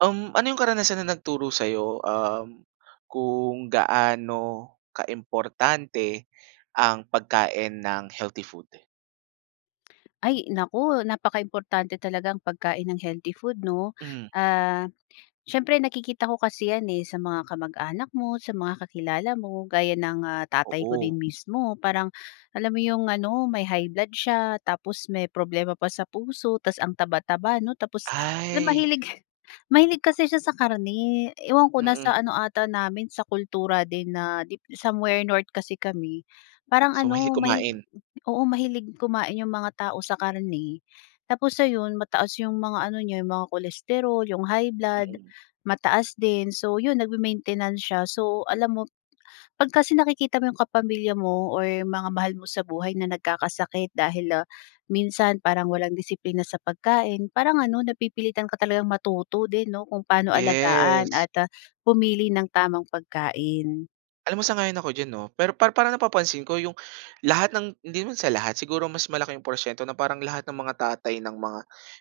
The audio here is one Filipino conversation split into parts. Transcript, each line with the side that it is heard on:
right: Um, ano yung karanasan na nagturo sayo, um, kung gaano kaimportante ang pagkain ng healthy food?
left: Ay naku napakaimportante talaga ang pagkain ng healthy food 'no.
right: Mm.
left: Ah, siyempre nakikita ko kasi yan eh, sa mga kamag-anak mo, sa mga kakilala mo gaya ng, ah, tatay ko din
right: Oo.
left: mismo parang alam mo yung ano may high blood siya, tapos may problema pa sa puso, tapos ang taba-taba 'no tapos la
right: Ay.
left: mahilig, mahilig kasi siya sa karne ewan ko na sa
right: Mm.
left: ano ata namin sa kultura din na dip somewhere north kasi kami parang
right: So,
left: ano
right: mahilig
left: mahilig
right: kumain.
left: oo mahilig kumain yung mga tao sa karne tapos ayon mataas yung mga ano niya yung mga cholesterol, yung high blood,
right: Mm.
left: mataas din, so yun nagme-maintenance siya. So, alam mo pag kasi nakikita mo yung kapamilya mo or yung mga mahal mo sa buhay na nagkakasakit dahil, ah, minsan parang walang disiplina sa pagkain, parang ano napipilitan ka talagang matuto din 'no kung paano alagaan
right: Yes.
left: at, ah, pumili ng tamang pagkain.
right: Alam mo sang-ayon ako diyan 'no, pero para parang napapansin ko yung lahat ng hindi naman sa lahat, siguro mas malaki yung porsiyento na parang lahat ng mga tatay ng mga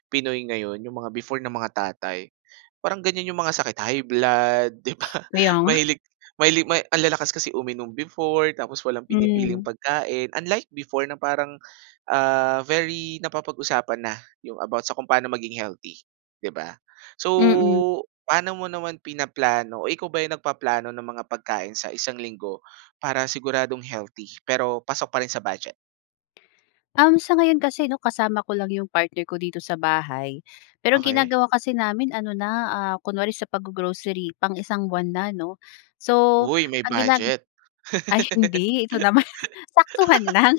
right: Pinoy ngayon, yung mga before na mga tatay, parang ganyan yung mga sakit, high blood, 'di ba?
left: Kaya nga.
right: Mahilig mahilig ma ang lalakas kasi uminom before, tapos walang pinipiling
left: Hmm.
right: pagkain. Unlike before na parang, ah, very napapag-usapan na yung about sa kung paano maging healthy, 'di ba? So,
left: Mm.
right: pa'no mo naman pinaplano o ikaw ba yung nagpaplano ng mga pagkain sa 1 linggo para siguradong healthy pero pasok pa rin sa budget?
left: Um, sa ngayon kasi 'no kasama ko lang yung partner ko dito sa bahay. Pero
right: Okey.
left: ginagawa kasi namin ano na, ah, kunwari sa paggo-grocery pang 1 buwan na 'no. So,
right: Uy, may
left: ang ginag
right: budget.
left: ay hindi, ito naman saktuhan lang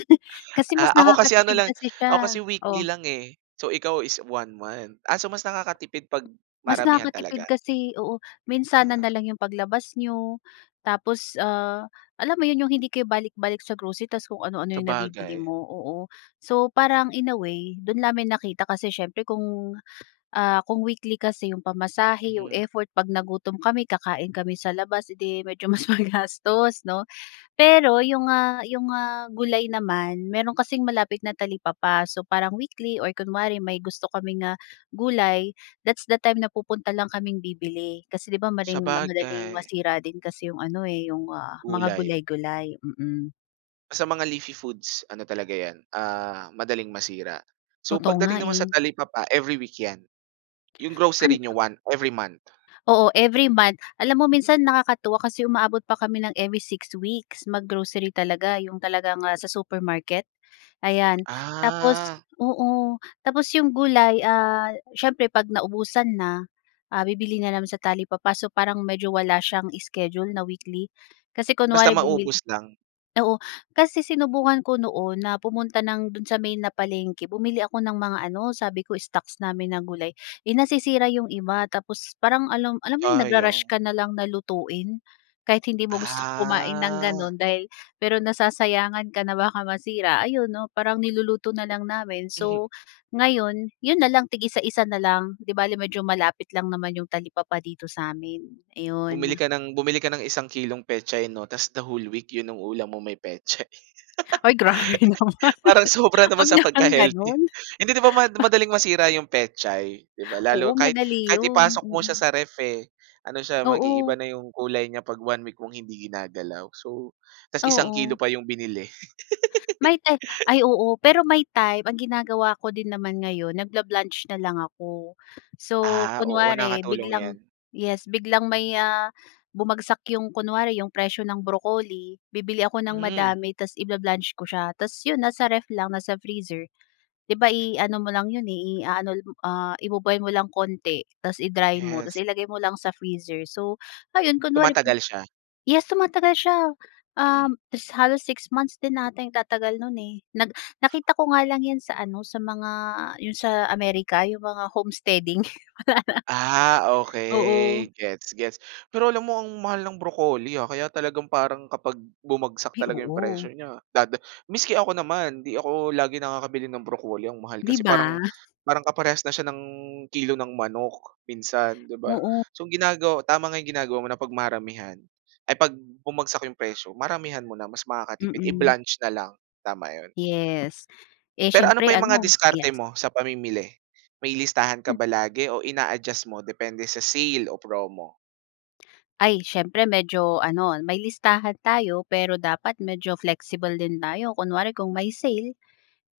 left: kasi mas
right: Ah, ako kasi ano
left: nakakatipid
right: lang,
left: kasi
right: ako
left: siya
right: kasi weekly
left: oh?
right: lang eh, so ikaw is 1 month. Ah, so mas nakakatipid 'pag
left: Mas
right: maramihan talaga.
left: nakakatipid kasi oo. Minsanan
right: Ah.
left: na lang yung paglabas n'yo, tapos, ah, alam mo yun, yung hindi kayo balik-balik sa grocery tapos kung ano-ano yung nabibili
right: Sabagay.
left: mo, oo. So, parang in a way, do'n namin nakita kasi siyempre kung, ah, kung weekly kasi yung pamasahe, yung
right: Mhm.
left: effort, 'pag nagutom kami kakain kami sa labas, edi medyo mas magastos 'no. Pero yung, ah, yung, ah, gulay naman, meron kasing malapit na talipapa. So, parang weekly or kunwari may gusto kaming, ah, gulay, that's the time na pupunta lang kaming bibili. Kasi 'di ba maring madaling
right: Sabagay.
left: masira din kasi yung ano eh, yung mga
right: Gulay.
left: gulay-gulay. Mm.
right: Sa mga leafy foods, ano talaga 'yan, ah, madaling masira, so,
left: Totoo nga,
right: pagdating naman sa
left: eh.
right: talipapa, every week 'yan. 'Yong grocery niyo
left: [unintelligible]
right: 1 every month.
left: Oo, every month. Alam mo minsan nakakatuwa kasi umaabot pa kami ng every 6 weeks mag-grocery talaga, 'yong talagang, ah, sa supermarket. Ayan tapos
right: Ah.
left: oo, tapos 'yong gulay, ah, siyempre 'pag naubusan na, ah, bibili na lang sa talipapa. So parang medyo wala s'yang schedule na weekly. Kasi
right: Basta
left: kunwari bumili
right: maubos lang.
left: oo, kasi sinubukan ko noon na pumunta ng, do'n sa main na palengke, bumili ako ng mga ano sabi ko stocks namin ng gulay, eh nasisira 'yong iba tapos parang alam alam mo 'yong nag-ru-rush
right: Sayang.
left: ka na lang na lutuin kahit hindi mo gustong kumain ng
right: Ah.
left: gano'n dahil pero nasasayangan ka na baka masira, ayon 'no parang niluluto na lang namin. So, ngayon 'yon na lang tig-isa-isa na lang. 'Di bale medyo malapit lang naman 'yong talipapa dito sa amin
right: Bumili
left: ayon.
right: ka ng bumili ka ng isang kilong pechay 'no? Tapos the whole week 'yon ang ulam mo, may pechay.
left: Ay, grabe naman.
right: Parang sobra naman
left: Wag
right: sa
left: namang
right: pagka-healthy.
left: gano'n.
right: Hindi 'di ba ma-madaling masira 'yong pechay? 'Di ba
left: Oo
right: lalo kahit
left: madali
right: kahit
left: 'yon,
right: ipasok mo siya
left: mhm.
right: sa ano siya ref, eh, ano siya mag-iiba
left: Oo.
right: na 'yong kulay niya 'pag 1 week mong hindi ginagalaw so 'tas 1 kilo
left: Oo.
right: pa yung binili.
left: May time ay, oo pero may time ang ginagawa ko din naman ngayon, nag-bla-blanch na lang ako. So
right: Ah, oo
left: kunware
right: nakatulong
left: biglang
right: 'yan.
left: yes biglang may, ah, bumagsak 'yong kunwari 'yog presyo ng broccoli, bibili ako ng
right: Hmm.
left: madami tas i-bla-blanch ko siya tapos 'yon nasa ref lang, nasa freezer. 'Di ba i-ano mo lang 'yon eh i-a-ano lang, ah, i-bo-boil mo lang konti tapos i-dry mo tapos
right: Yes.
left: ilagay mo lang sa freezer so ayon kunwari
right: Tumatagal siya.
left: yes tumatagal siya,
right: Mm.
left: um, halos 6 months din ata ang itatagal no'n eh. Nag nakita ko nga lang 'yan sa ano sa mga 'yon sa America, 'yong mga homesteading.
right: Ah,
left: Oo.
right: okey gets, gets. Pero alam mo ang mahal ng broccoli, ah, kaya talagang parang kapag bumagsak
left: Ay
right: talaga 'yong presyo
left: oo.
right: n'ya dada maski ako naman, 'di ako lagi nakakabili ng broccoli ang mahal
left: 'Di
right: kasi, parang
left: ba?
right: parang kaparehas na siya ng kilo ng manok, minsan, 'di ba?
left: Oo.
right: So ang ginagawa tama nga 'yong ginagawa mo na 'pag maramihan ay, 'pag bumagsak 'yong presyo, maramihan mo na mas makakatipid,
left: Mhm.
right: i-blanch na lang tama 'yon.
left: Yes. Eh,
right: Pero ano
left: s'yempre
right: pa 'yong mga
left: ano
right: diskarte
left: yes.
right: mo sa pamimili? May listahan ka ba lagi o ina-adjust mo depende sa sale o promo?
left: Ay siyempre, medyo ano may listahan tayo pero dapat medyo flexible din tayo kunwari kung may sale,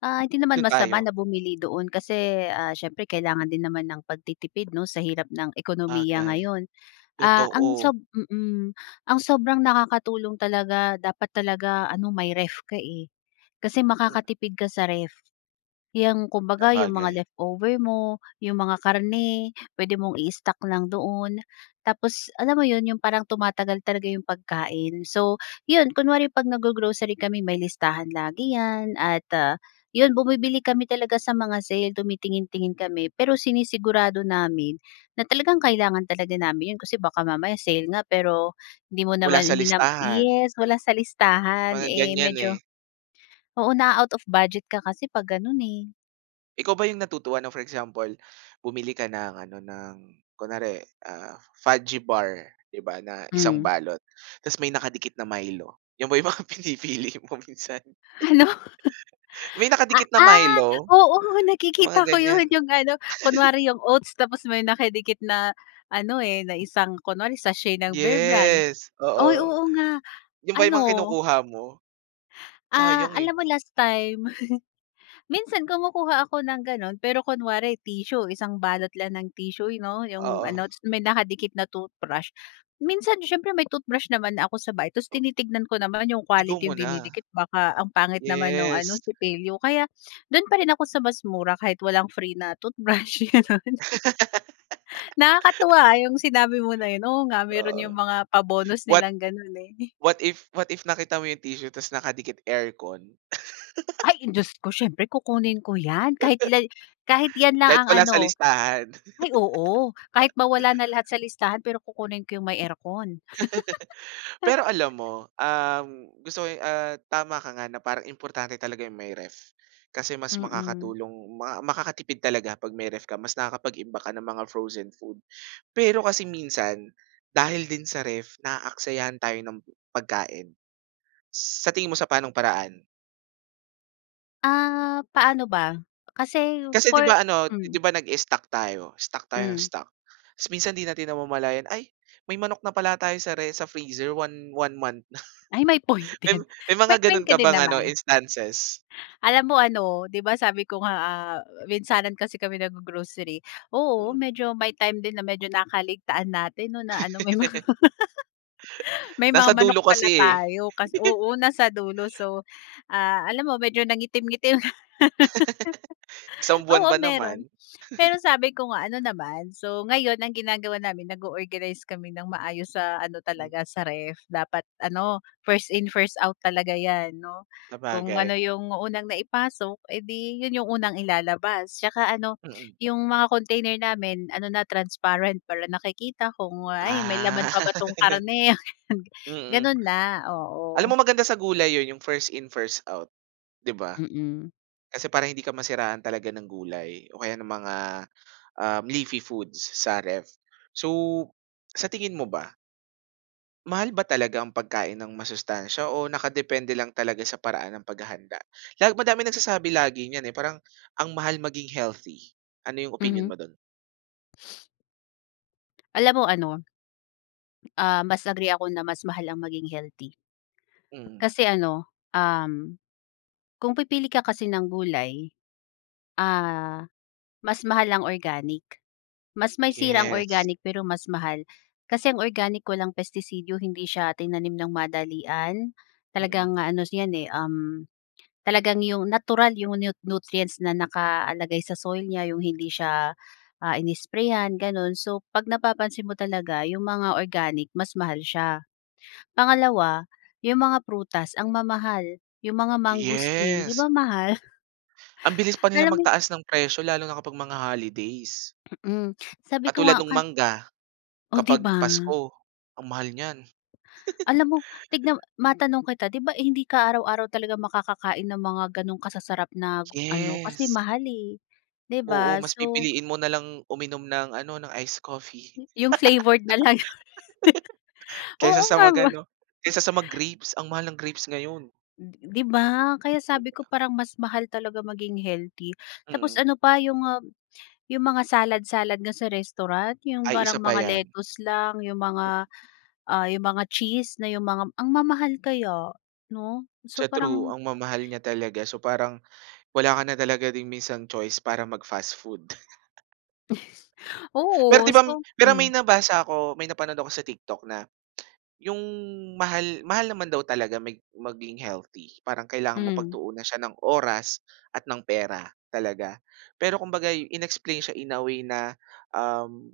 left: ah, hindi naman
right: Doon
left: masama
right: tayo.
left: na bumili doon kasi, ah, siyempre kailangan din naman ng pagtitipid 'no sa hirap ng ekonomiya
right: Bagay,
left: ngayon. Ah, ang
right: totoo.
left: sob mm, ang sobrang nakakatulong talaga dapat talaga ano may ref ka eh. Kasi
right: Mm
left: makakatipid ka sa ref. 'Yong kumbaga yung mga
right: Sabagay.
left: leftover mo, yung mga karne, puwede mong i-stock lang doon, tapos alam mo 'yon 'yong parang tumatagal talaga 'yong pagkain. So, 'yon kunwari pag nag-go-grocery kami may listahan lagi yan at, ah, 'yon bumibili kami talaga sa mga sale tumitingin-tingin kami pero sinisigurado namin na talagang kailangan talaga namin 'yon kasi baka mamaya sale nga pero, hindi mo
right: Wala
left: naman
right: sa
left: hindi nam
right: listahan.
left: yes wala sa
right: Oh,
left: listahan
right: mga
left: eh,
right: ganyan
left: medyo,
right: eh.
left: oo na-a-out of budget ka kasi 'pag ganun eh.
right: Ikaw ba yung natutuwa ng for example, bumili ka ng ano ng, kunwari, ah, Fudgee Bar 'di ba na 1
left: Hmm.
right: balot, ta's may nakadikit na Milo. 'Yon ba 'yong mga pinipili mo minsan?
left: Hala.
right: May
left: Ah,
right: nakadikit na
left: ah,
right: Milo.
left: oo
right: Sa mga
left: nakikita ko
right: ganiyan.
left: 'yon yung ano kunwari yung oats tapos may nakadikit na, an,o eh, na isang kunwari sa sachet ng Bearbrand.
right: Yes,
left: Ay
right: oo.
left: oo nga.
right: 'Yon ba 'yong mga
left: Ano
right: kinukuha mo?
left: Ah,
right: Sayang
left: alam
right: eh.
left: mo last time, minsan kumukuha ako ng ganun pero kunwari tissue 1 balot lang ng tissue, eh, 'no yung
right: Oo.
left: ano tas may nakadikit na toothbrush. Minsan siyempre may toothbrush naman na ako sa bahay ta's
right: O
left: tinitignan ko naman yung
right: I-go mo
left: quality yung
right: na.
left: dinidikit baka ang pangit naman nung ano
right: Yes.
left: sipilyo kaya, dun pa rin ako sa mas mura kahit walang free na toothbrush ganun. Nakakatuwa yung sinabi mo na yun, oo nga meron
right: Oo.
left: yung mga pa-bonus
right: What
left: nilang ganun eh.
right: what if, what if nakita mo yung tissue tas nakadikit aircon.
left: Ay! Eh, jusko siyempre kukunin ko yan kahit lal kahit yan lang
right: Kahit
left: ang
right: wala
left: ano.
right: sa listahan.
left: Ay oo, kahit mawala na lahat sa listahan pero kukunin ko yung may aircon.
right: Pero alam mo, um, gusto ko, eh, ah, tama ka nga na parang importante talaga yung may ref. Kasi mas
left: Mm.
right: makakatulong maka makakatipid talaga 'pag may ref ka mas nakakapag-imbak ka ng mga frozen food. Pero kasi minsan, dahil din sa ref naaksayahan tayo ng pagkain. Sa tingin mo sa panong paraan?
left: Ah, paano ba? Kasi,
right: Kasi 'di
left: for
right: ba ano, 'di
left: hmm.
right: ba nag-i-stock tayo? Stock tayo nang
left: Hmm.
right: stock. Tapos minsan 'di natin namamalayan, ay may manok na pala tayo sa re sa freezer one one month na.
left: Ay may point
right: May
left: din.
right: may mga
left: May
right: ganun
left: point ka
right: ka
left: din
right: bang ano
left: naman.
right: instances?
left: Alam mo ano, 'di ba sabi ko nga, ah, minsanan kasi kami nag-g-grocery, oo
right: Mm.
left: medyo may time din na medyo nakakaligtaan natin 'no na ano may mga may mga
right: Nasa
left: manok
right: dulo kasi
left: pala
right: eh.
left: tayo kas oo nasa dulo so, ah, alam mo medyo nangitim-ngitim.
right: 1 buwan
left: Oo
right: ba naman.
left: meron. Pero sabi ko nga ano naman, so, ngayon ang ginagawa namin nag-o-organize kami ng maayos sa ano
right: Hmm
left: talaga sa ref, dapat ano, 1st in, 1st out talaga 'yan 'no. Kung
right: Sabagay.
left: ano yung unang naipasok edi yun yung unang ilalabas, tsaka ano,
right: Mm.
left: yung mga container namin ano na transparent para nakikita kung, ay may
right: Ah.
left: laman pa ba tong karne ganun.
right: Mm.
left: Ganun na,
right: Alam mo
left: oo.
right: maganda sa gulay 'yon yung 1st in 1st out. 'Di ba?
left: Mm.
right: Kasi para hindi ka masiraan talaga ng gulay o kaya ng mga, um, leafy foods sa ref. So, sa tingin mo ba? Mahal ba talaga ang pagkain ng masustansiya o naka-depende lang talaga sa paraan ng pag-hahanda? Lag madaming nagsasabi lagi niyan eh, parang ang mahal maging healthy, ano 'yong opinyon
left: Mhm.
right: mo do'n?
left: Alam mo ano ah, mas agree ako na mas mahal ang maging healthy.
right: Mhm.
left: Kasi ano, um, kung pipili ka kasi ng gulay, ah, mas mahal ang organic. Mas may sira ang
right: Yes.
left: organic pero mas mahal. Kasi ang organic walang pestisidyo, hindi siya tinanim ng madalian,
right: Mm.
left: talagang ano 'yan eh, um, talagang 'yong natural 'yong nut nutrients na nakalagay sa soil niya, 'yong hindi siya ah, in-i-sprayhan gano'n so 'pag napapansin mo talaga 'yong mga organic mas mahal siya. Pangalawa, 'yong mga prutas ang mamahal, 'yong mga mangosteen 'di
right: Yes.
left: ba mahal?
right: Ang bilis pa nila
left: Kala mo eh
right: mag-taas ng presyo, lalo na kapag mga holidays.
left: Mm, sabi ko
right: Katulad
left: nga
right: nung
left: kal
right: mangga,
left: o 'di
right: kapag
left: ba?
right: pasko, ang mahal niyan.
left: Alam mo, tignan m matanong kita di ba hindi ka araw-araw talaga makaka-kain ng mga 'ganong kasasarap na ano, kasi
right: Yes.
left: mahal eh, di
right: Oo
left: ba?
right: mas
left: So.
right: pipiliin mo nalang uminom ng ano, ng ice coffee.
left: Yung flavored na lang.
right: Kaysa
left: Oo
right: sa
left: nga
right: mag
left: ba.
right: ano, kaysa sa mag-grapes, ang mahal ng grapes ngayon.
left: 'Di ba? Kaya
right: Yun
left: sabi ko
right: lang.
left: parang mas mahal talaga maging healthy, tapos
right: Mm.
left: ano pa, yung ah, yung mga salad-salad nga sa restaurant yung
right: Ay
left: parang
right: isa pa
left: mga
right: yan.
left: lettuce lang, yung mga ah, yung mga cheese na yung mga ang mamahal kaya, 'no? So
right: Sa true,
left: parang
right: ang mamahal niya talaga so parang, wala ka na talaga ding minsan choice para mag fast-food. Pero
left: Oo,
right: di ba
left: so
right: pero may
left: hmm.
right: nabasa ko may napanood ako sa TikTok na, yung mahal mahal naman daw talaga mag maging healthy, parang kailangan mong
left: Mm.
right: pagtuunan siya ng oras at ng pera talaga, pero kumbaga in-explain siya in a way na um,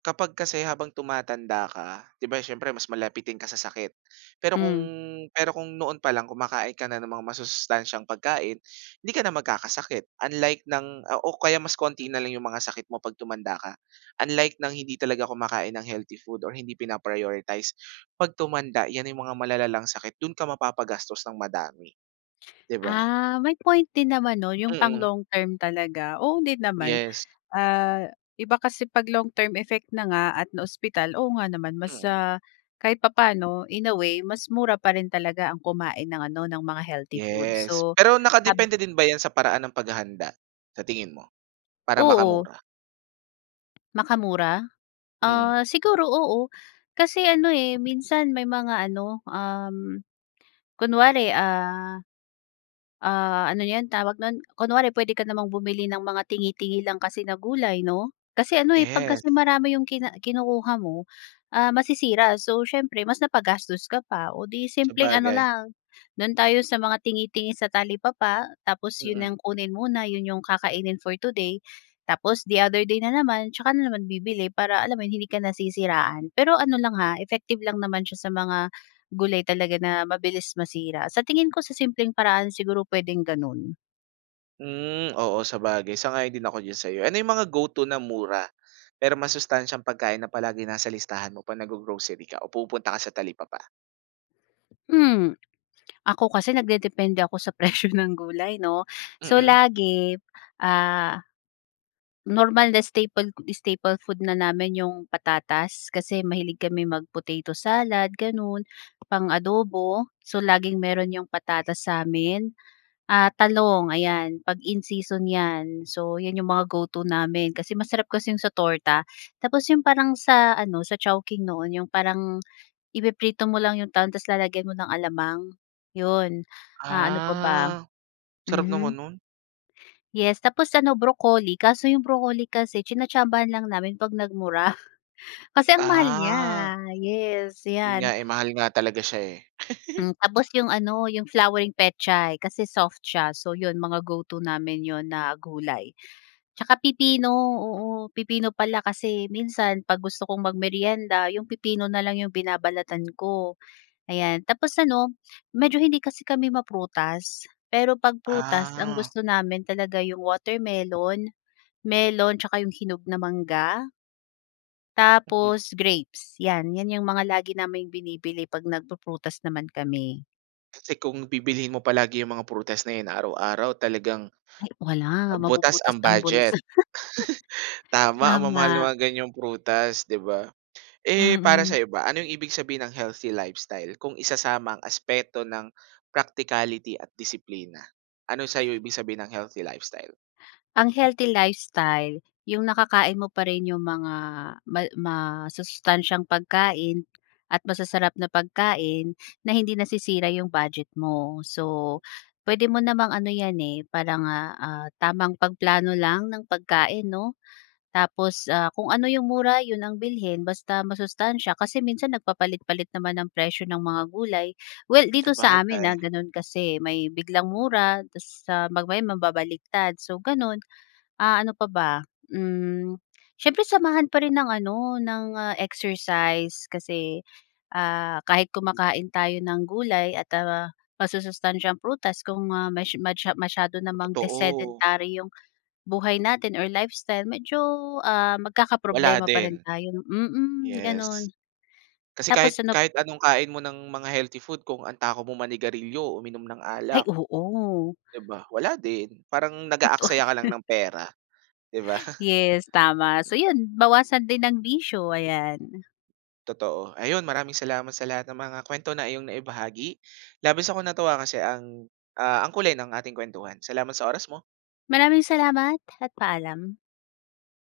right: kapag kasi habang tumatanda ka, 'di ba siyempre mas malapitin ka sa sakit? Pero kung
left: Mm.
right: pero kung noon pa lang kumakain ka na ng mga masusustansyang pagkain, hindi ka na mag-kakasakit unlike ng o kaya mas konti na lang 'yong mga sakit mo 'pag tumanda ka, unlike ng hindi talaga kumakain ng healthy food or hindi pina prioritize, 'pag tumanda 'yan 'yong mga malalalang sakit do'n ka mapapa-gastos ng madami. 'Di ba?
left: Ah, may point din naman 'no yung pang
right: Mm.
left: long term talaga, oo din naman.
right: Yes.
left: Ah, iba kasi pag long term effect na nga at na-ospital, oo nga naman mas
right: Mm.
left: ah, kahit papaano, in a way, mas mura pa rin talaga ang kumain ng ano, ng mga healthy food,
right: Yes,
left: so
right: pero
left: hab
right: naka-depende din ba yan sa paraan ng pag-hahanda, sa tingin mo? Para
left: Oo.
right: makamura?
left: Makamura?
right: Mm.
left: Ah, siguro, oo. Kasi ano, eh, minsan may mga ano, um, kunwari, ah, ah, ano 'yon tawag no'n? Kunwari puwede ka namang bumili ng mga tingi-tingi lang kasi na gulay 'no? Kasi ano, eh, 'pag
right: Yes.
left: kasi marami 'yong kina kinukuha mo, ah, masisira. So, siyempre mas napagastos ka pa. Oh, 'di simpleng ano
right: Sabagay.
left: lang, do'n tayo sa mga tingi-tingi sa talipapa tapos 'yon
right: Mm.
left: ang kunin muna, 'yon 'yong kakainin for today. Tapos the other day na naman tsaka na naman bibili para alam mo 'yon, hindi ka nasisiraan. Pero ano lang ha, effective lang naman siya sa mga gulay talaga na mabilis masira. Sa tingin ko sa simpleng paraan siguro puwedeng gano'n.
right: Hmm. Oo, sabagay. Sang-ayon din ako diyan sa 'yo. Ano 'yong mga go-to na mura, pero masustansyang pagkain na palaging nasa listahan mo 'pag naggo-grocery ka o pumupunta ka sa talipapa?
left: Hmm. Ako kasi nagdedepende ako sa presyo ng gulay 'no. So,
right: Mm.
left: lagi, ah, normal na staple staple food na namin 'yong patatas. Kasi mahilig kaming mag-potato salad, gano'n, pang-adobo. So, laging mayro'n 'yong patatas sa'min. Ah, talong, ayan 'pag in season 'yan. So 'yan 'yong mga go-to namin kasi masarap kasi 'yong sa torta. Tapos 'yong parang sa ano, sa Chowking noon 'yong parang ipiprito mo lang 'yong talong tapos lalagyan mo ng alamang, 'yon. Ah, ano pa ba?
right: Ah. Sarap naman
left: Mhm.
right: no'n.
left: Yes tapos ano, broccoli. Kaso 'yong broccoli kasi tsinatsambahan lang namin 'pag nagmura. Kasi ang mahal niya.
right: Ah.
left: Yes,
right: 'Yon
left: 'yan.
right: nga, eh. Mahal nga talaga siya, eh.
left: Hmm. Tapos 'yong ano, 'yong flowering pechay kasi soft siya. So, 'yon mga go-to namin 'yon na gulay. 'Tsaka pipino, oo. Pipino pala kasi minsan 'pag gusto kong mag-meryenda, 'yong pipino na lang 'yong binabalatan ko. Ayan, tapos ano, medyo hindi kasi kami ma-prutas. Pero 'pag prutas ang
right: Ah.
left: gusto namin talaga 'yong watermelon, melon tsaka 'yong hinog na mangga
right: Mhm.
left: tapos grapes. 'Yan, 'yan 'yong mga lagi naming binibili 'pag nagpu-prutas naman kami.
right: Kasi kung bibilhin mo palagi ‘yong mga prutas na 'yon araw-araw, talagang
left: Ay, wala.
right: butas
left: Mabubutas
right: ang
left: ang bulsa.
right: budget. Tama, ang mamahal na
left: Tama.
right: mga ganyang prutas, ‘di ba? Eh, para
left: Mm.
right: sa’yo ba, ano 'yong ibig sabihin ng healthy lifestyle kung isasama ang aspeto ng practicality at disiplina? Ano sa’yo ibig sabihin ng healthy lifestyle?
left: Ang healthy lifestyle, ‘yong nakakain mo pa rin ‘yong mga mal ma masustansyang pagkain at masasarap na pagkain na hindi nasisira ‘yong budget mo. So, pwede mo namang ano yan, eh, para nga, ah, tamang pagplano lang ng pagkain, ‘no? Tapos, ah, kung ano ‘yong mura, ‘yon ang bilhin, basta masustansya, kasi minsan, nagpapalit-palit naman ng presyo ng mga gulay. Well dito sa amin,
right: Sabagay.
left: ah, gano’n, kasi may biglang
right: Mm.
left: mura, tas sa mamaya mababaliktad, so gano’n. Ah, ano pa ba? Hmm, siyempre, samahan pa rin ng ano, ng, ah, exercise, kasi, ah, kahit kumakain tayo ng gulay at, ah, masusustansyang prutas, kung, ah, mas masya masyado namang
right: Totoo.
left: desedentary ‘yong buhay natin or lifestyle, medyo, ah,
right: Wala
left: magkakaproblema pa rin
right: din.
left: tayo, mm,
right: Yes.
left: gano’n.
right: Kasi
left: Tapos
right: kahit
left: ano
right: kahit anong kain mo ng mga healthy food, kung ang takaw mong manigarilyo o uminom ng
left: Ay,
right: alak
left: oo.
right: di ba? Wala din. Parang
left: Totoo
right: nag-aaksaya ka lang
left: yon.
right: ng pera, di ba?
left: Yes, tama. So 'yon, bawasan din ang bisyo, ayan.
right: Totoo. Ayon, maraming salamat sa lahat ng mga kuwento na iyong naibahagi. Labis akong natuwa, kasi ang, ah, ang kulay ng ating kuwentuhan. Salamat sa oras mo.
left: Maraming salamat, at paalam.